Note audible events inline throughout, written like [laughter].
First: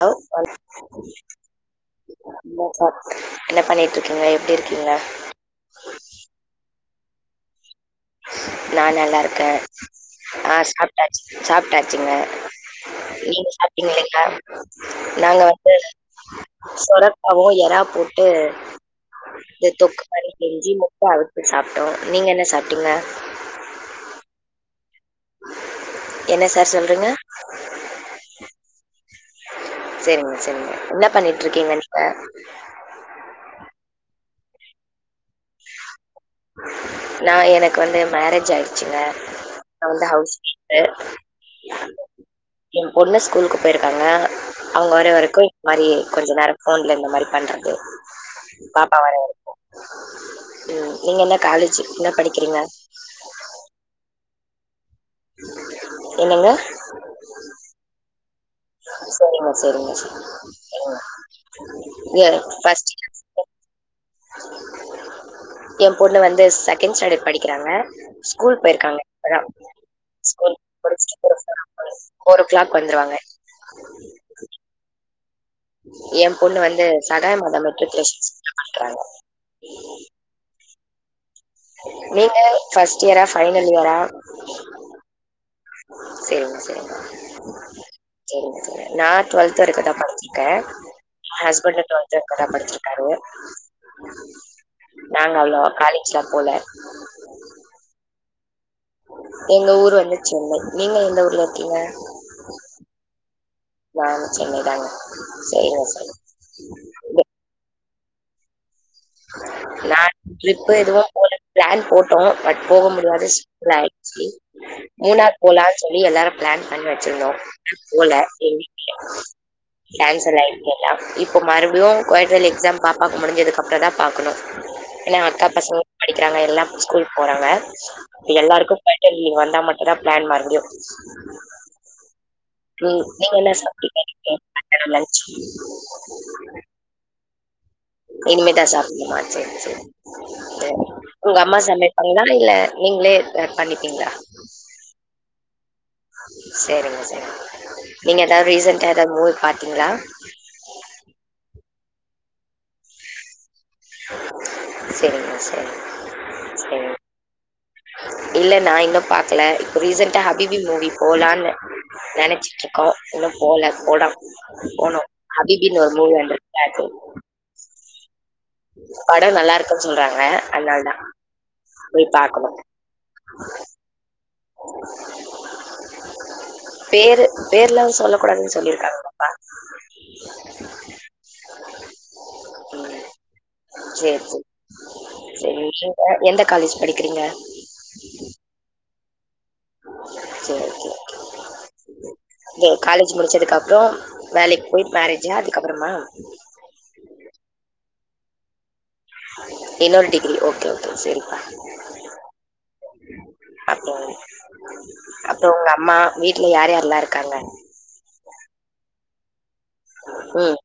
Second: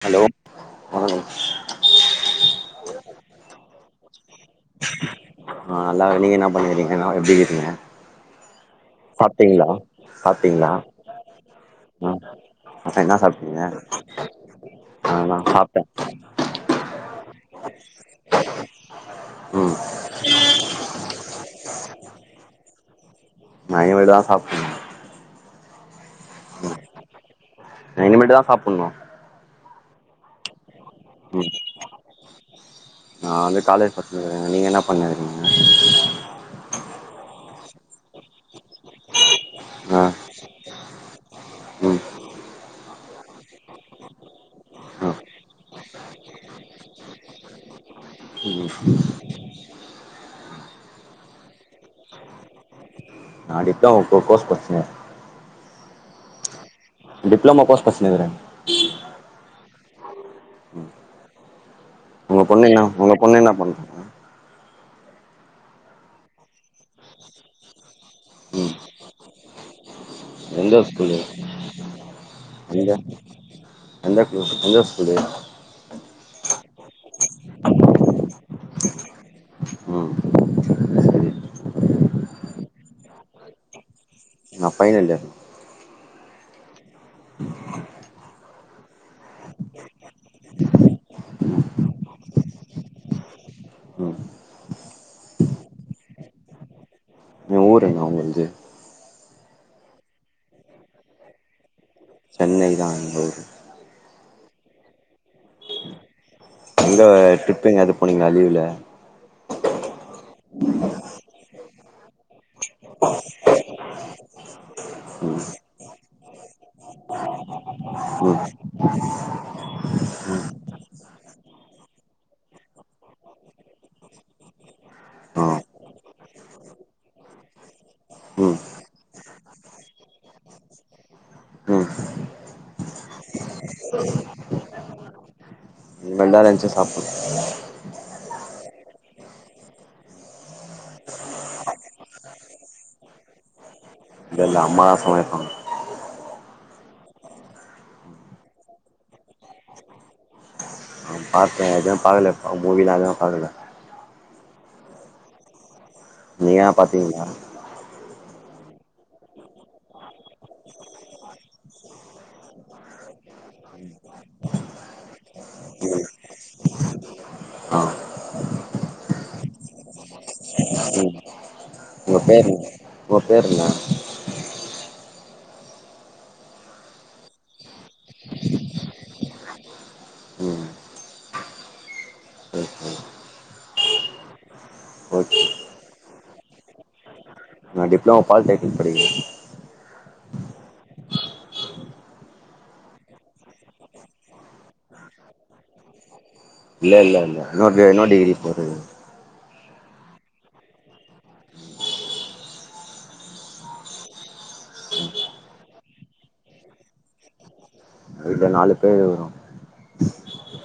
[unintelligible] Hello வணக்கம் hello என்ன பண்ணிட்டு இருக்கீங்க எப்படி இருக்கீங்க ஏன்னா எப்படி இருக்கீங்க நா நல்லா இருக்கேன் சாப்ட்டீங்களா ஆஹ் சாப்ட்டீங்களா சாப்டாச்சு சாப்டாச்சுங்க ஆ என்ன நீங்க சாப்ட்டீங்க சாப்ட்டீங்களா ஆ நா நாங்க வந்து சாப்ட்டே சொரக்காவும் எற போட்டு அ ம் தொக்கு மாதிரி செஞ்சி முட்ட அவிச்சு சாப்ட்டோம் நீங்க என்ன சாப்ட் ஆ நா இனிமே தா சாப்ட் என்ன சார் சொல்றீங்க ன இனிமேட்டு தா சாப்ண்ணும் சரிங்க சரிங்க என்ன பண்ணிட்டு இருக்கீங்க நீங்க நா வந்து காலேஜ் நீங்க என்ன பண்ணு நா எனக்கு வந்து மேரேஜ் ஆயிடுச் [unintelligible] நா வந்து ஆ ஹவுஸ் கீப்பர் ம் பொண்ணு ஸ்கூலுக்கு போயிருக்காங்க அவுங்க ஆ வர வரைக்கும் இந்த மாரி கொஞ்ச நேரம் போன்ல இந்த மாரி பண்றது ம் பாப்பா வர வரைக்கும் ம் நீங்க என்ன காலேஜு என்ன படிக்கிறீங்க நா டிப்ளமோ ஒரு கோர்ஸ் படிச்சினு என்னங்க டிப்ளமோ கோர்ஸ் படிச்சினு இருக்குற சரிங்க சரிங்க சரி ம், உங்க பொண்ணு என்ன உங்க பொண்ணு என்ன பண்றாங்க எ பொண்ணு வந்து செகண்ட் ஸ்டாண்டர்ட் படிக்கிறாங்க ஸ்கூல் ம் போயிருக்காங்க இப்பதா, ஸ்கூல் எந்த ஸ்கூலு முடிச்சிட்டு ஃபோர் ஓ கிளாக் எந்த வந்துருவாங்க எந்த எந்த ஸ்கூலு எ பொண்ணு வந்து சகாய மாதா மெட்ரிகுலேஷன் ஸ்கூல் ல படிக்கிறாங்க ம் சரி நீங்க ஃபர்ஸ்ட் இயரா, ஃபைனல் இயரா நா ஃபைனல் இயர் சேரிங்க சேரிங்க சேரிங்க சேரிங்க நா டுவெல்த் வரைக்கு தா படிச்சிருக்கே, ஹஸ்பண்டு டுவெல்த் வரைக்கு தா படிச்சிருக்காரு ம் நாங்க அவ்ளோ காலேஜ்லா போல எ ஊர் என்ன உங்கள்து எங்க ஊர் வந்து சென்னை நீங்க எந்த ஊர்ல இருக்கீங்க சொன்னைதா, எங்க ஊரு நானு சென்னைதாங்க சேரிங்க சேரி தே போனீங்ளா லீவ்ல நா ட்ரிப் எதுவு போல பிளான் போட்டோ பட் போக முடியாத சூழ்நில ஆயிடுச்சு மூணார் ம் போலான்னு சொல்லி எல்லாரு பிளான் பண்ணி வச்சிருந்தோ போல ம் எ வீட்ல கேன்சல் ஆயிட்டு எல்லா இப்ப மறுபடியு குவாட்டலி எக்ஸாம் பாப்பாக்கு முடிஞ்சதுக்கு அப்பறந்தா பாக்குணு ஏன்னா ஆ அக்கா பசங்க படிக்கிறாங்க எல்லா இப்ப ஸ்கூல்க்கு போறாங்க ம் எல்லாருக்கு குவாட்ர்லி லீவ் வந்தா மட்டுதா பிளான் மறுபடியு, ம் நீ நீங்க என்ன சாப்டிங்க இன்னைக்கி மதியானம் லஞ்ச் இனிமேதா லஞ்ச் சாப்புட்னு இனிமேதா சாப்புட்னுமா செரி செரி உங்க அம்மா சமைப்பாங்களா இல்ல நீங்களே எதா பண்ணிப்பீங்களா இல்ல இல்ல அம்மா தா சமைப்பாங்க செரிங்க செரி நீங்க ஏதாவது ரிசெண்டா ஏதாவது மூவி பாத்தீங்ளா? பாத்த எதுவு பாக்கல இப்ப மூவில எது பாக்கல செரிங்க செரி நீங்க எதா பாத்தீங்கங்ளா இல்ல நா இன்னு பாக்கல இப்ப ரீசெண்டா ஹபிபி மூவி போலாம்னு நெனைச்சிட்டு இருக்கோ இன்னு போல போட போனோ ஹபிபின்னு ஒரு ம் மூவி வந்துருக்குல அது ஆ படோ நல்லா இருக்குன்னு சொல்றாங்க அதனாலதா ம் போய் உங்க பேர் பாக்கணு என்ன? உங்க பேர் என்ன? பேரு பேர்லா சொல்ல கூடாதுன்னு சொல்லிருக்காங்கப்பா, ம் சரி சரி ம் சேரி ஓகே சேரி சேரி அ எந்த காலேஜ் படிக்கிறீங்க நா டிப்ளமோ பாலிடெக்னிக் படிக்கிற சேரி, சேரி காலேஜ் இது முடிச்சதுக்கப்றோ வேலைக்கு போய் மேரேஜா அதுக்கப்பறமா இல்ல இல்ல இல்ல இன்னொரு இன்னொரு டிகிரி போட்றது இன்னொரு டிகிரி ஓகே ஓகே செரிப்பா, அப்றோ அப்றோ உங்க அம்மா வீட்ல யாரு யார்ல்லா இருக்காங்க இங்க நாலு பேர் இருக்குறோ ம்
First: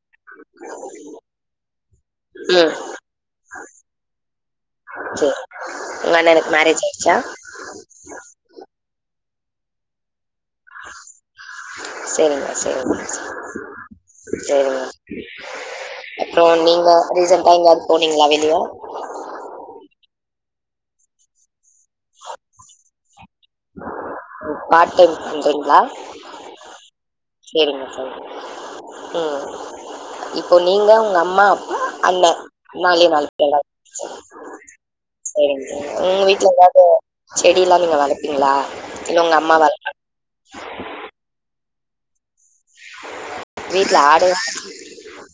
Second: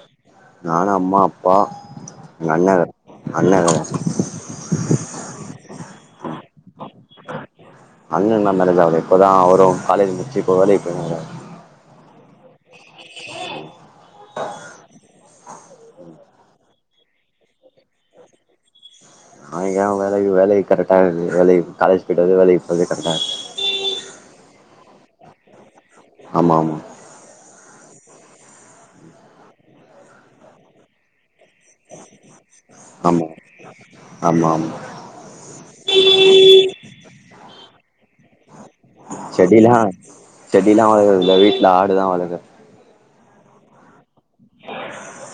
அம்மாப்பா ம் செரி உங்க அண்ணனுக்கு மேரேஜாயிச்சா இன்னு நா மேரேஜாவுல இப்போ தா அவுரு காலேஜ் முடிச்சு இப்போ வேலைக்கிப்போனாரு சேரிங்க சேரிங்க சேரிங்க சேரிங்க அப்புறோ நீங்க ரீசன்டா எங்கயாவது போனீங்களா வெளிய நா ஏ வேலைக்கு வேலைக்கு கரெக்டாகருது வேலைை காலேஜ் போயிடடு வந்து வேலைக்கு போது கரெக்டாக இருது பார்ட் டைம் பண்றீங்களா ஆமா ஆமா சேரிங்க சேரிங்க ம் இப்போ நீங்க உங்க அம்மா அப்பா அண்ண நாளே ஆமா நாலு பேரா ஆமா ஆமா உங்க வீட்ல எதாவது செடிலா நீங்க வளப்பீங்களா செடிலா செடிலா வழக்குறதுல வீட் ஆடுதா வளக்குறது வீட்டு்ல ஆடு தா [unintelligible]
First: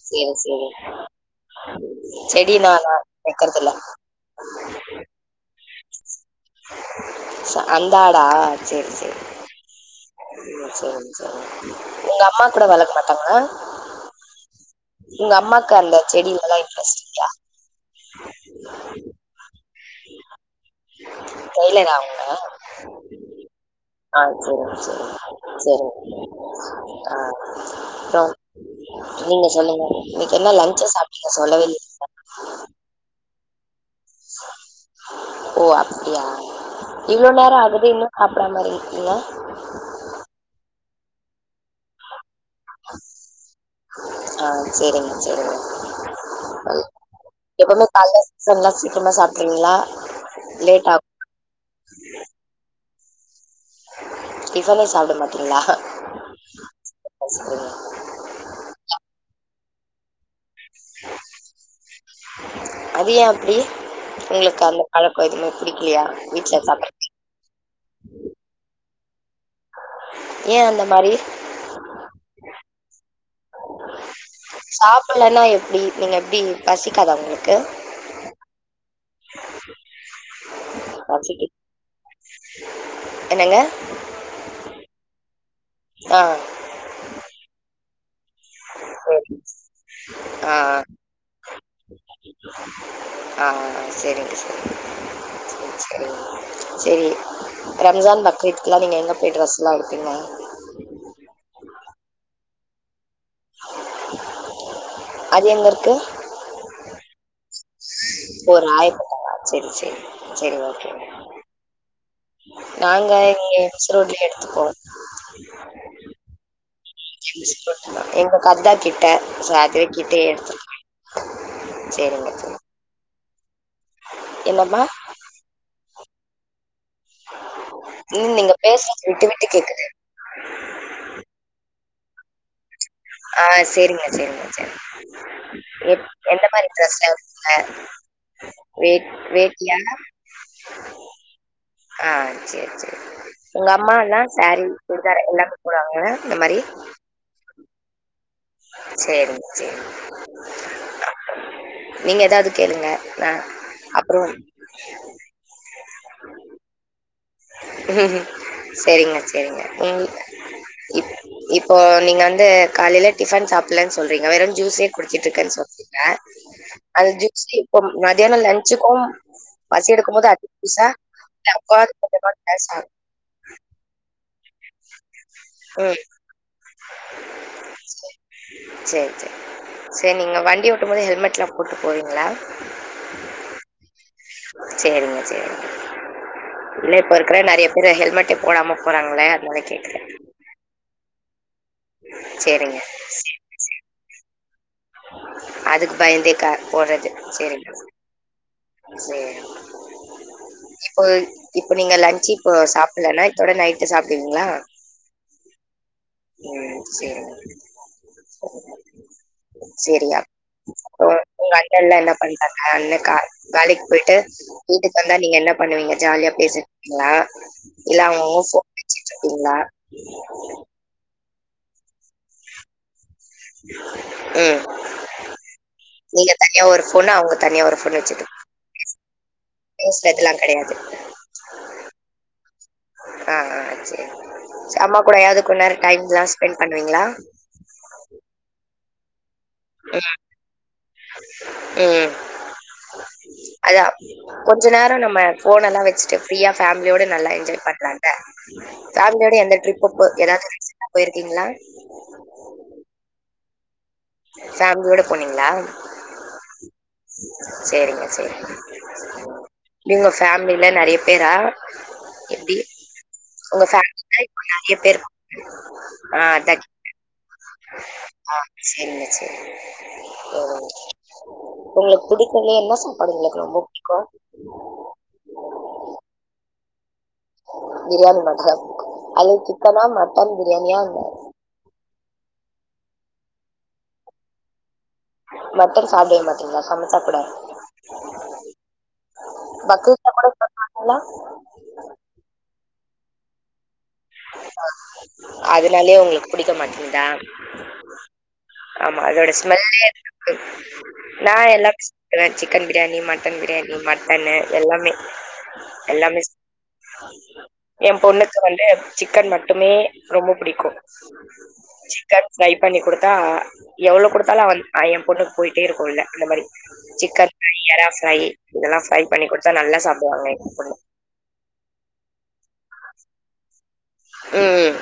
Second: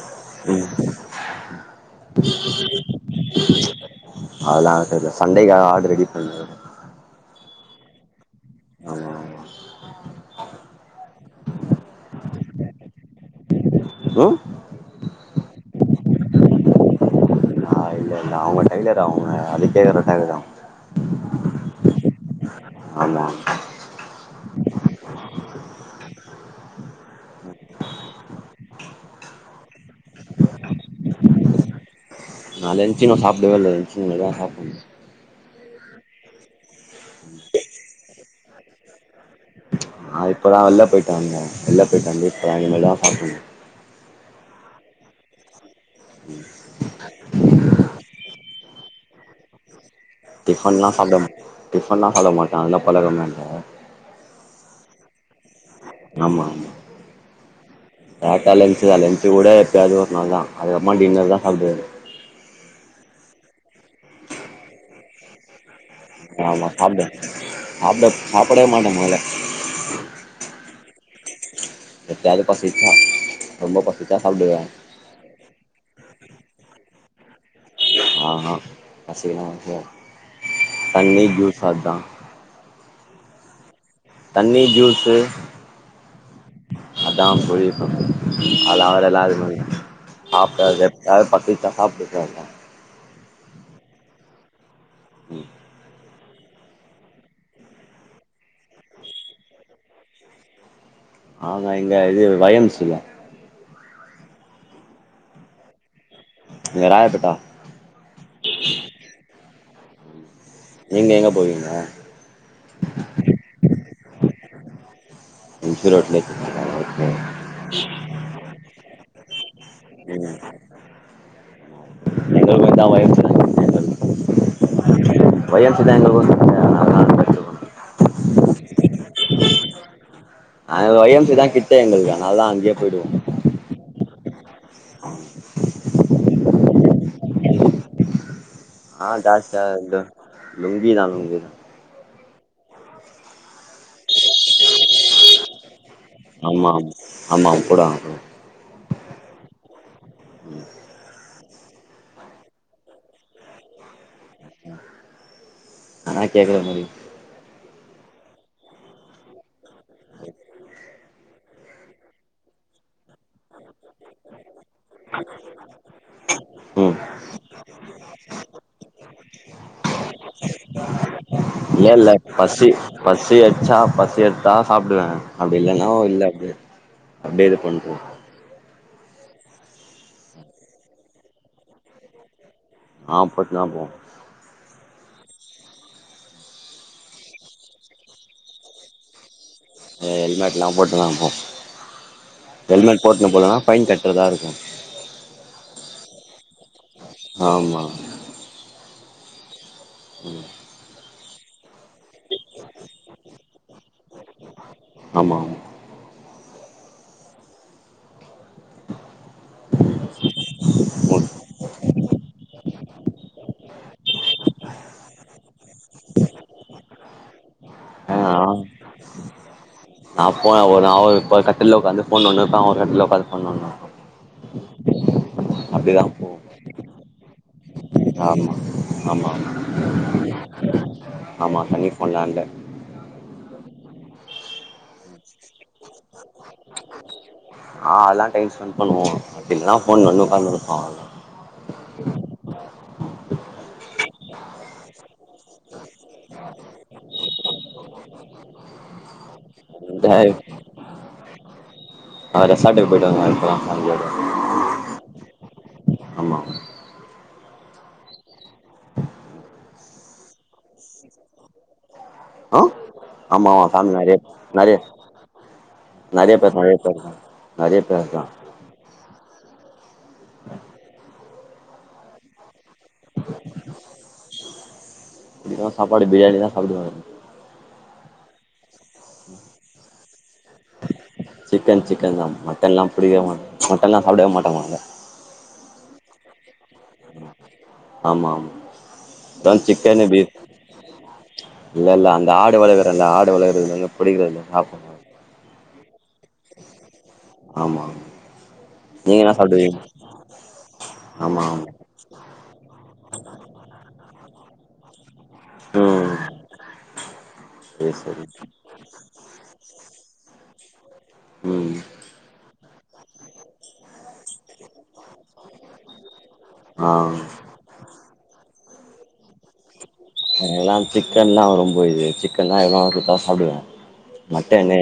சேரி ம் சேரி செடி நா [inaudible] வெக்கறதுல அதெல்லா [unintelligible] சண்டைக்காக ஆ [unintelligible] அந்தாடா செரி ஆமா செரி ஆமா செரி உங்க அம்மா கூட வழக்க மாட்டாங்களா ம் உங்க அம்மாக்கு, அந்த செடிங்களா இன்ட்ரெஸ்ட்ல்லையா டெய்லரு அவுங்க அதுக்கே கரெக்ட்டாயிடு டைலரா அவுங்க ஆமா ஆஹ் செரி செரி செரி அ அ நீங்க சொல்லுங்க இன்னைக்கி என்ன லஞ்ச் சாப்டீங்க சொல்லவேல [inaudible] அ லஞ்சி நா சாப்டவேயில்ல இனிமேதா சாப்டணு ஓ அப்டியா, இவ்ளோ நேரோ ஆகுது இன்னு சாப்டாம இருக்கீங்க ஆ இப்பதா வெல்ல போயிட்டு வந்த வெல்ல போயிட்டு வந்து தா இனிமேதா சாப்டணு ஆஹ் சேரிங்க சேரிங்க எப்பயுமே கால்ல சீசன்லா சீக்ரமா சாப்ட்றீங்களா டிஃபன்லா சாப்டம் டிஃபன்லா சாப்டமாட்டா எ பழக்கமேல டிஃபனே சாப்ட மாட்டீங்களா ஆமா [unintelligible] சாப்டாக்கூட லன்ச்தா லன்ச்சுக்கூட எப்பயாவது ஒரு நாள்தா அதுக்கப்பமா டின்னர் தா சாப்ட்டு அது ஏ அப்டி உங்களுக்கு அந்த பழக்கம் எதுமே புடிக் ஆமா சாப்ட சாப்ட சாப்டவே மாட்டே மல ஏ அந்த மாரி எப்பயாவது பசிச்சா ரொம்ப பசி சாப்டலன்னா எப்டி நீங்க எப்டி பசிக்காதா உங்களுக்கு ஆஹ் ஹா பசியல்லாம் [unintelligible] தண்ணி, பசிக்கு ஜூஸ் அத்தா என்னங்க தண்ணி, ஜூஸு ஆ அதான் [unintelligible] [unintelligible] சேரி [unintelligible] ஆ சாப்ட எப்பயாவது பசிச்சா சாப்டுகுவே ஆஹ் ஆஹ் ஆஹ் சேரிங்க - சேரிங்க உம் சேரி சேரி ரம்ஜான் பக்ரீத்க்கலா நீங்க எங்க போய் ட்ரெஸ்லா எடுப்பீங்க ஆஹா இங்க, இது வயம்சுல அது எங்க இருக்கு ம்ச் இந்த ராயபேட்ட ஓ ராயபேட்டயா செரி செரி [inaudible] செரி ஓகே நீங்க எங்க போவீங்க நாங்க இங்க மிஸ்ரோட்லய எடுத்துப்போ எங்களுக்கு அதான் கிட்ட [unintelligible] [unintelligible] கிட்டே எடுத்து [unintelligible] சேரிங்க சேரிங்க என்னமா [inaudible] அங்க வச்சிருக்கோம் உம் நீங்க பேசுறது விட்டு விட்டு கேக்குது [unintelligible] எங்களுதான் நா லா அங்கயே போய்டுவோ சேரிங்க எந்த மாரி ட்ரெஸ்ஸு [unintelligible] ஆஹ் [unintelligible] தான் லுங்கி தான் லுங்கி தான் ஆஹ் சேரி சேரி உங்க அம்மா எல்லாம் சாரீ சுடிதார் எல்லாமே போடுவாங்களா இந்த மாரி ஆமா ஆமா ஆமா போடுவாங்க போடுவாங்க சேரிங்க சேரி நீங்க ஏதாவது கேளுங்க ஆ அப்புறம் ஆனா கேக்குற முடியும் ம் செரிங்க செரிங்க ம் இப் இப்போ நீங்க வந்து காலையில டிபன் சாப்பிலன் சொல்றீங்க வெறு ஜூஸே குடிச்சிட்டு இருக்கன் சொல்றீங்க ம் அந்த ஜூஸ் இப்ப மதியாணம் லஞ்சுக்கு பசி எடுக்கு போது அ ஜூசா இல்ல அப்பவாது இல்ல பசி பசி அச்சா ப பசி எடுத்தா சாப்டுவே அப்படி இல்லனா ம் இல்ல அப்டியே அப்டியே இது பண்ற செரி செரி சரி நீங்க வண்டி ஓட்டும் போது ஹெல்மெட்லா போட்டு போவீங்களா ஆ போட்டுதா போவோம் செரிங்க செரிங்க இல்ல இப்ப இருக்கிற நெறைய பேரு ஹெல்மெட்டே போடாம போறாங்களே அதனால கேக்குறே. ஹெல்மெட்லா போட்டு தா போவ சேரிங்க. ஹெல்மெட் போட்டுனு போலனா பைன் கட்டுறதா இருக் அதுக்கு பயந்தே கா போறது செரி ஆமா செரி இப்போ இப்ப நீங்க லன்ஞ்சு இப்ப சாப்பிலனா இத்தோட நைட்டு சாப்டுவீங்களா ஆமா ஆமா ம் செரி செரியா ம் பாய் தெர்ல என்ன பண்றாங்க [unintelligible] வேலைக்கு போய்ட்டு வீட்டுக்கு வந்தா நீங்க என்ன பண்ணுவீங்க ஜாலியா பேசக்கீங்களா இல்ல ஆ அவுங்கவுங்க போன் வச்சிட்டு இருக்கீங்களா நா போன ஒ [unintelligible] ஒரு கட்டில்ல உக்காந்து போன் நோன்டினு இருப்ப அவ கட்டில்ல உக்காந்து ஃபோன் நோண்டுவா ம் அப்டிதா நீங்க போவு தனியா ஒரு பொண்ணா அவுங்க தண்ணியா வரு ஆமா ஆமாமா நியூஸ் பேப்பர்லா கெடையாது ஆமா தனி ஃபோன்லா இல்ல ஆ ஆ செரி அம்மா கூட யாருக்கு நேரோ டைம் எல்லா ஸ்பெண்ட் பண்ணுவீங்களா ஆ அதெல்லா டைம் ஸ்பெண்ட் பண்ணுவோ இல்லானா போன் வந்து உக்காந்து இருப்போ அதா கொஞ்ச நேர நம்ம போன எல்லா வச்சுட்டு ஃப்ரீயா பேமிலியோட நல்லா என்ஜாய் பண்ணலாம்ங்க பேமிலியோட எந்த இந்த ரிப்பப்ப ஏதாவது ரீசா போயிரு தின்ங்களா அத [unintelligible] போயிட்டு வ அனு பேமிலியோட போனீங்களா ஆமா சரிங்க சரிங்க நீங்க பேமிலில நெறய பேரா எப்டி ஆ ஆமா உங்க ஆமா ஃபேமிலி நெறைய [unintelligible] இப்ப நிறைய நெறைய பேரு [inaudible] ஆஹ் நெறைய அதா பேர் கே நெறைய பேர் இருக்காங்க நெறைய பேசா ங்க செரிங்க ஆஹ் உங்களுக்கு புடிச்சல என்னஸ் பாருங்க எனக்கு ரொம்ப புடிக்கு உ இதா சாப்பாடு பிரியாணி தா சாப்டுவேங்க பியானி ம அது சிக்கனா ம சிக்கன் சிக்கன் தா மட்டன்ல்லா பிடிக்கவே மாட் மட்டல்லா சாப்டவே மாட்டங்க மட்டன் சாபடிய மாட்டிங்களா ஆமா ஆம் ப சிக்கன் பக்ரீத்ல கூட பிப் சாப்டுவீங்களா இல்ல இல்ல அந்த ஆடு வ ரெண்டு ஆடு வெள [unintelligible] பிடிக்கல சாப்பல னாலயே உங்களுக்கு புடிக்க மாட்டேங்குதா ஆமா ஆமா நீங்க அதோட என்ன ஸ்மெல்லே சாப்டுவீங்க எனக்கு [inaudible] நா ஆமா ஆமா எல்லா [inaudible] சிக்கன் பிரியாணி மட்டன் பிரியாணி மட் கண்ணு எல்லாமே ம் எல்லாமே ஏ சரி சரி பொண்ணுக்கு வந்து சிக்கன் மட்டுமே ரொம்ப புடிக்கு ம் சிக்கன் ஃபிரை பண்ணி குடுத்தா எவ்ளோ குடுத் ல்லா வந் ஏ பொண்ணுக்கு போயிட்டே இருக்கு உள்ள அந்த மாரி ஆ சிக்கன் ஃரை எரா ஃரை இதெல்லா ஃபரை பண்ணி குடுத்தா நல்லா சாப் எல்லா சிக்கன்லா ரொம்ப இது சிக்கன்னா என்னா குடுத்தா சாப்டுவே ம் மட்டனு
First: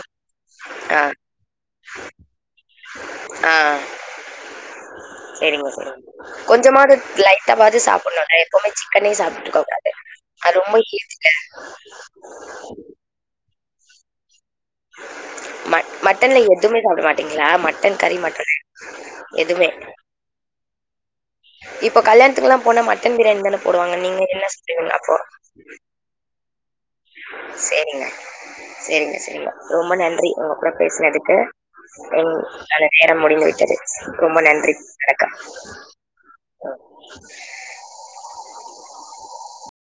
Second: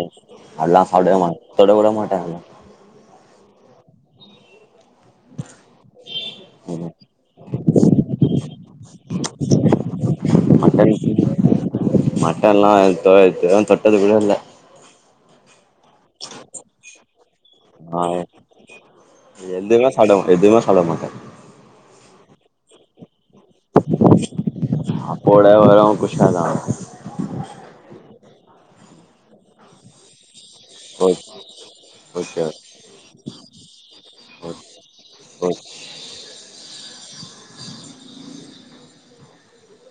அல்லாம் ஆ சாப்டவே மாட் தொட கூட மாட்டே ஆஹ் செரிங்க செரி ம் கொஞ்சமாது லைட்டாவாது சாப்பிடணுல எப்பவுமே சிக்கனே சாப்பிட்ருக்க கூடாது அது ரொம்ப மட்டன் ஹீட்ல அதுகூடல்ல ம மட்டன்ல எதுமே சாப்ட மாட்டீங்ளா மட்டன் ஆ கறி மட்டனு எதுமே எதுவுமே சாப்ட மாட்டே எதுவுமே சாப்ட மாட்டே இப்ப கல்யாண் த்துக்குலா போன மட் ட்டன் பிரியாணி தான போடுவாங்க நீங்க என்ன செய்வீங்கள் அப்போ அப்போட வரு குஷ்காதா சேரிங்க சேரிங்க சேரிங்க ரொம்ப நன்றி உங்க கூட ஓகே பேசுனதுக்கு உம் ஓகே நல்ல நேரம் முடிந்து விட்டது ரொம்ப ஓ நன்றி வணக்க ஓ